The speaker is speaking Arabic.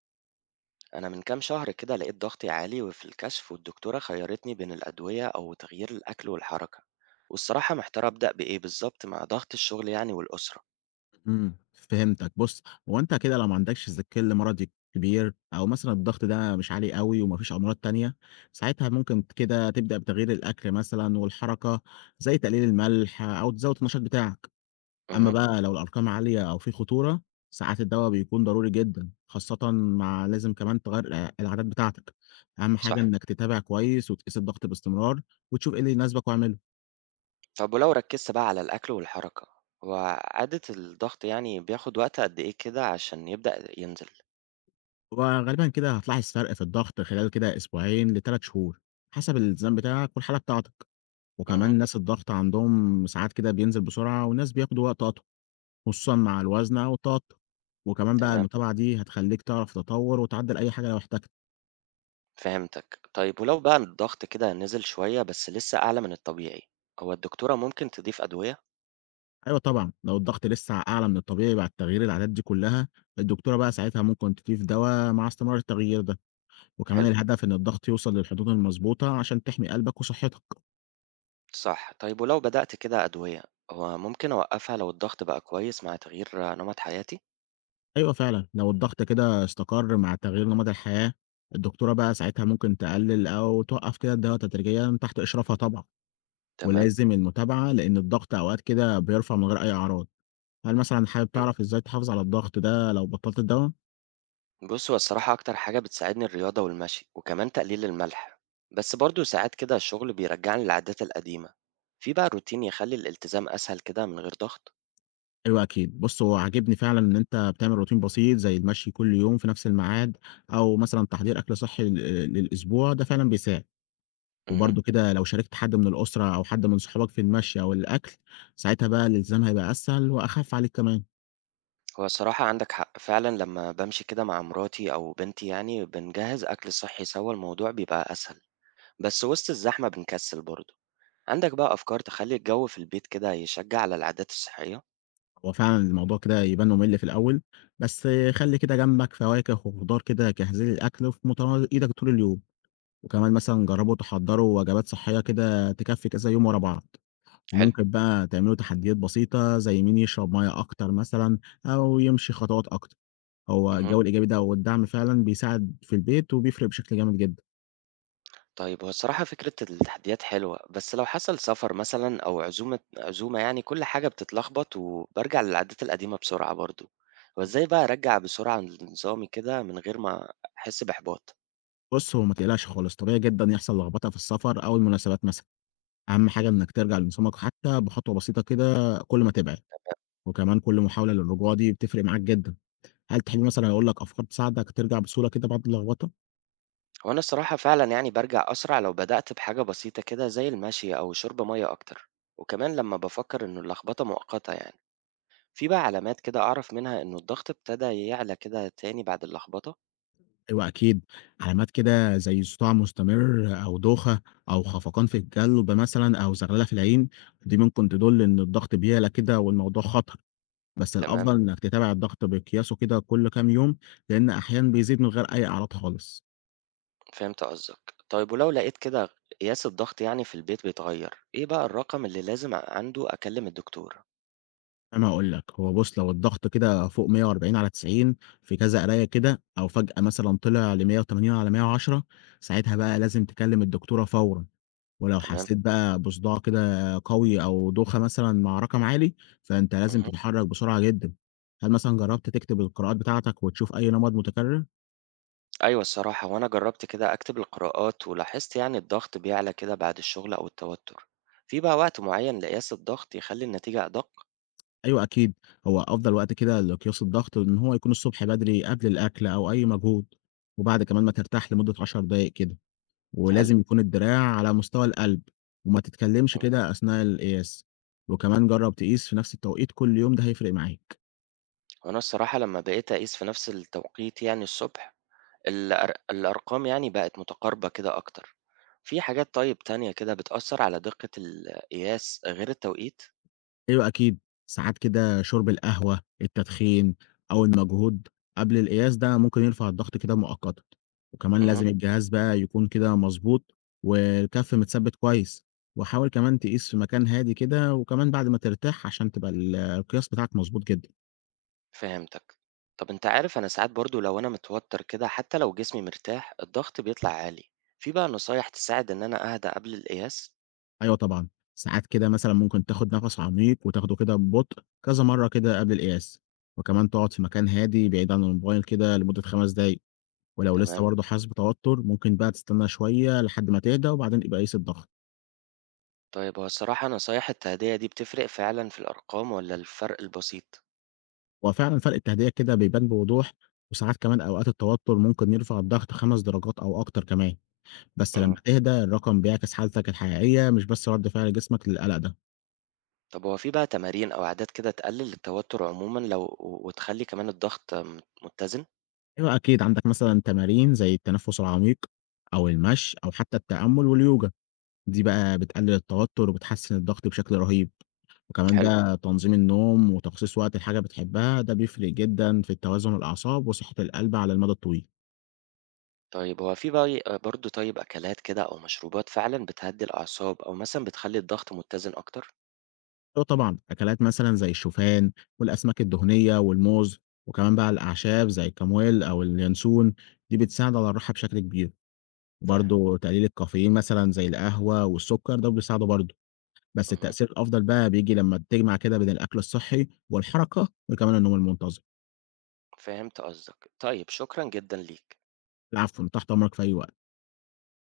أنا من كام شهر كده لقيت ضغطي عالي في الكشف، والدكتورة خيرتني بين الأدوية أو تغيير الأكل والحركة. والصراحة محتار أبدأ بإيه بالظبط مع ضغط الشغل يعني والأسرة. فهمتك. بُص، هو أنت كده لو ما عندكش الكِلّ مرضي كبير أو مثلًا الضغط ده مش عالي أوي وما فيش أمراض تانية، ساعتها ممكن كده تبدأ بتغيير الأكل مثلًا والحركة، زي تقليل الملح أو تزوّد النشاط بتاعك. أمّا امم. بقى لو الأرقام عالية أو في خطورة، ساعات الدوا بيكون ضروري جدًا، خاصةً مع لازم كمان تغيّر العادات بتاعتك. أهم حاجة صح. إنك تتابع كويس وتقيس الضغط باستمرار وتشوف إيه اللي يناسبك واعمله. طب ولو ركزت بقى على الأكل والحركة وعادة الضغط يعني بياخد وقت قد إيه كده عشان يبدأ ينزل؟ هو غالبًا كده هتلاحظ فرق في الضغط خلال كده أسبوعين ل3 شهور، حسب الالتزام بتاعك والحالة بتاعتك، وكمان امم. ناس الضغط عندهم ساعات كده بينزل بسرعة وناس بياخدوا وقت أطول، خصوصًا مع الوزن أو التوتر، وكمان بقى تمام. المتابعة دي هتخلّيك تعرف تطور وتعدّل أي حاجة لو احتجت. فهمتك. طيب ولو بقى الضغط كده نزل شوية بس لسه أعلى من الطبيعي، هو الدكتورة ممكن تضيف أدوية؟ أيوه طبعًا، لو الضغط لسه أعلى من الطبيعي بعد تغيير العادات دي كلها، الدكتورة بقى ساعتها ممكن تضيف دوا مع استمرار التغيير ده، وكمان حلو. الهدف إن الضغط يوصل للحدود المضبوطة عشان تحمي قلبك وصحتك. صح. طيب ولو بدأت كده أدوية، هو ممكن أوقفها لو الضغط بقى كويس مع تغيير نمط حياتي؟ أيوه فعلًا، لو الضغط كده استقر مع تغيير نمط الحياة، الدكتورة بقى ساعتها ممكن تقلل أو توقّف كده الدوا تدريجيًا تحت إشرافها طبعًا، تمام. ولازم المتابعة لإن الضغط أوقات كده بيرفع من غير أي أعراض، هل مثلًا حابب مم. تعرف إزاي تحافظ على الضغط ده لو بطّلت الدوا؟ بص، هو الصراحة أكتر حاجة بتساعدني الرياضة والمشي وكمان تقليل الملح، بس برضو ساعات كده الشغل بيرجعني للعادات القديمة. في بقى روتين يخلي الالتزام أسهل كده من غير ضغط؟ أيوه أكيد، بُص هو عاجبني فعلًا إن أنت بتعمل روتين بسيط زي المشي كل يوم في نفس الميعاد، أو مثلًا تحضير أكل صحّي للأسبوع، ده فعلًا بيساعد. مه. وبرضه كده لو شاركت حد من الأسرة أو حد من صحابك في المشي أو الأكل، ساعتها بقى الالتزام هيبقى أسهل وأخف عليك كمان. هو الصراحة عندك حق فعلا، لما بمشي كده مع مراتي أو بنتي يعني بنجهز أكل صحي سوا الموضوع بيبقى أسهل، بس وسط الزحمة بنكسل برضو. عندك بقى أفكار تخلّي الجو في البيت كده يشجّع على العادات الصحية؟ هو فعلًا الموضوع كده يبان ممل في الأول، بس خلّي كده جنبك فواكه وخضار كده جاهزين للأكل في متناول إيدك طول اليوم، وكمان مثلًا جربوا تحضّروا وجبات صحية كده تكفّي كذا يوم ورا بعض، حلو، وممكن بقى تعملوا تحديات بسيطة زي مين يشرب مَيّة أكتر مثلًا أو يمشي خطوات أكتر. هو اهم. الجو الإيجابي ده والدعم فعلًا بيساعد في البيت وبيفرق بشكل جامد جدًا. طيب هو الصراحة فكرة التحديات حلوة، بس لو حصل سفر مثلًا أو عزومة عزومة يعني كل حاجة بتتلخبط وبارجع للعادات القديمة بسرعة برضه، وإزاي بقى أرجّع بسرعة لنظامي كده من غير ما أحس بإحباط؟ بُص، هو ما تقلقش خالص، طبيعي جدًا يحصل لخبطة في السفر أو المناسبات مثلًا، أهم حاجة إنك ترجع لنظامك حتى بخطوة بسيطة كده كل ما تبعد، وكمان كل محاولة للرجوع دي بتفرق معاك جدًا. هل تحب مثلًا أقول لك أفكار تساعدك ترجع بسهولة كده بعد اللخبطة؟ هو أنا الصراحة فعلًا يعني بارجع أسرع لو بدأت بحاجة بسيطة كده زي المشي أو شرب مَيّة أكتر، وكمان لمّا بافكّر إنه اللخبطة مؤقتة يعني. في بقى علامات كده أعرف منها إنه الضغط ابتدى يعلى كده تاني بعد اللخبطة؟ أيوه أكيد، علامات كده زي صداع مستمر أو دوخة أو خفقان في الجلد مثلًا أو زغللة في العين، دي ممكن تدل إن الضغط بيعلى كده والموضوع خطر، بس تمام. الأفضل إنك تتابع الضغط بقياسه كده كل كام يوم، لأن أحيانًا بيزيد من غير أي أعراض خالص. فهمت قصدك. طيب ولو لقيت كده قياس الضغط يعني في البيت بيتغير إيه بقى الرقم اللي لازم عنده أكلم الدكتور؟ أنا هاقول لك، هو بُص لو الضغط كده فوق 140 على 90 في كذا قراية كده، أو فجأة مثلًا طلع ل180 على 110 ساعتها بقى لازم تكلم الدكتورة فورًا، ولو تمام. حسيت بقى بصداع كده قوي أو دوخة مثلًا مع رقم عالي، فأنت لازم مهم. تتحرك بسرعة جدًا. هل مثلًا جربت تكتب القراءات بتاعتك وتشوف أي نمط متكرر؟ أيوة الصراحة، وأنا جربت كده أكتب القراءات ولاحظت يعني الضغط بيعلى كده بعد الشغل أو التوتر. في بقى وقت معين لقياس الضغط يخلي النتيجة أدق؟ أيوه أكيد، هو أفضل وقت كده لقياس الضغط إن هو يكون الصبح بدري قبل الأكل أو أي مجهود، وبعد كمان ما ترتاح لمدة 10 دقايق كده. حلو. ولازم يكون الدراع على مستوى القلب، وما تتكلمش مم. كده أثناء القياس، وكمان جرّب تقيس في نفس التوقيت كل يوم ده هيفرق معاك. وأنا الصراحة لما بقيت أقيس في نفس التوقيت يعني الصبح الأرقام يعني بقت متقاربة كده أكتر. في حاجات طيب تانية كده بتأثّر على دقة القياس غير التوقيت؟ أيوه أكيد، ساعات كده شرب القهوة، التدخين أو المجهود قبل القياس ده ممكن يرفع الضغط كده مؤقتًا، وكمان اهم، لازم الجهاز بقى يكون كده مضبوط والكَف متثبت كويس، وحاول كمان تقيس في مكان هادي كده وكمان بعد ما ترتاح عشان تبقى القياس بتاعك مضبوط جدًا. فهمتك. طب أنت عارف أنا ساعات برضه لو أنا متوتر كده حتى لو جسمي مرتاح الضغط بيطلع عالي، في بقى نصايح تساعد إن أنا أهدى قبل القياس؟ أيوه طبعًا، ساعات كده مثلًا ممكن تاخد نَفَس عميق وتاخده كده ببطء كذا مرّة كده قبل القياس، وكمان تقعد في مكان هادي بعيد عن الموبايل كده لمدة 5 دقايق، ولو لسه تمام. برضه حاسس بتوتر ممكن بقى تستنى شوية لحد ما تهدى وبعدين يبقى قيس الضغط، طيب هو الصراحة نصايح التهدئة دي بتفرق فعلًا في الأرقام والّا الفرق البسيط؟ هو فعلًا فرق التهدئة كده بيبان بوضوح، وساعات كمان أوقات التوتر ممكن يرفع الضغط 5 درجات أو أكتر كمان، بس لمّا إمم. تهدى الرقم بيعكس حالتك الحقيقية مش بس رد فعل جسمك للقلق ده، طب هو في بقى تمارين أو عادات كده تقلل التوتر عمومًا لو و وتخلّي كمان الضغط متزن؟ أيوه أكيد عندك مثلًا تمارين زي التنفس العميق أو المشي أو حتى التأمل واليوجا. دي بقى بتقلل التوتر وبتحسن الضغط بشكل رهيب، وكمان حلو. بقى تنظيم النوم وتخصيص وقت لحاجة بتحبها ده بيفرق جدًا في التوازن الأعصاب وصحة القلب على المدى الطويل، طيب هو في بقى برضه طيب أكلات كده أو مشروبات فعلًا بتهدّي الأعصاب أو مثلًا بتخلّي الضغط متزن أكتر؟ وطبعًا أكلات مثلًا زي الشوفان والأسماك الدهنية والموز، وكمان بقى الأعشاب زي الكمويل أو اليانسون دي بتساعد على الراحة بشكل كبير، فاهم، وبرضه تقليل الكافيين مثلًا زي القهوة والسكر ده بيساعده برضه، بس اهم، التأثير الأفضل بقى بييجي لما تجمع كده بين الأكل الصحي والحركة وكمان النوم المنتظم، فهمت قصدك. طيب شكرًا جدًا ليك. العفو أنا تحت أمرك في أي وقت.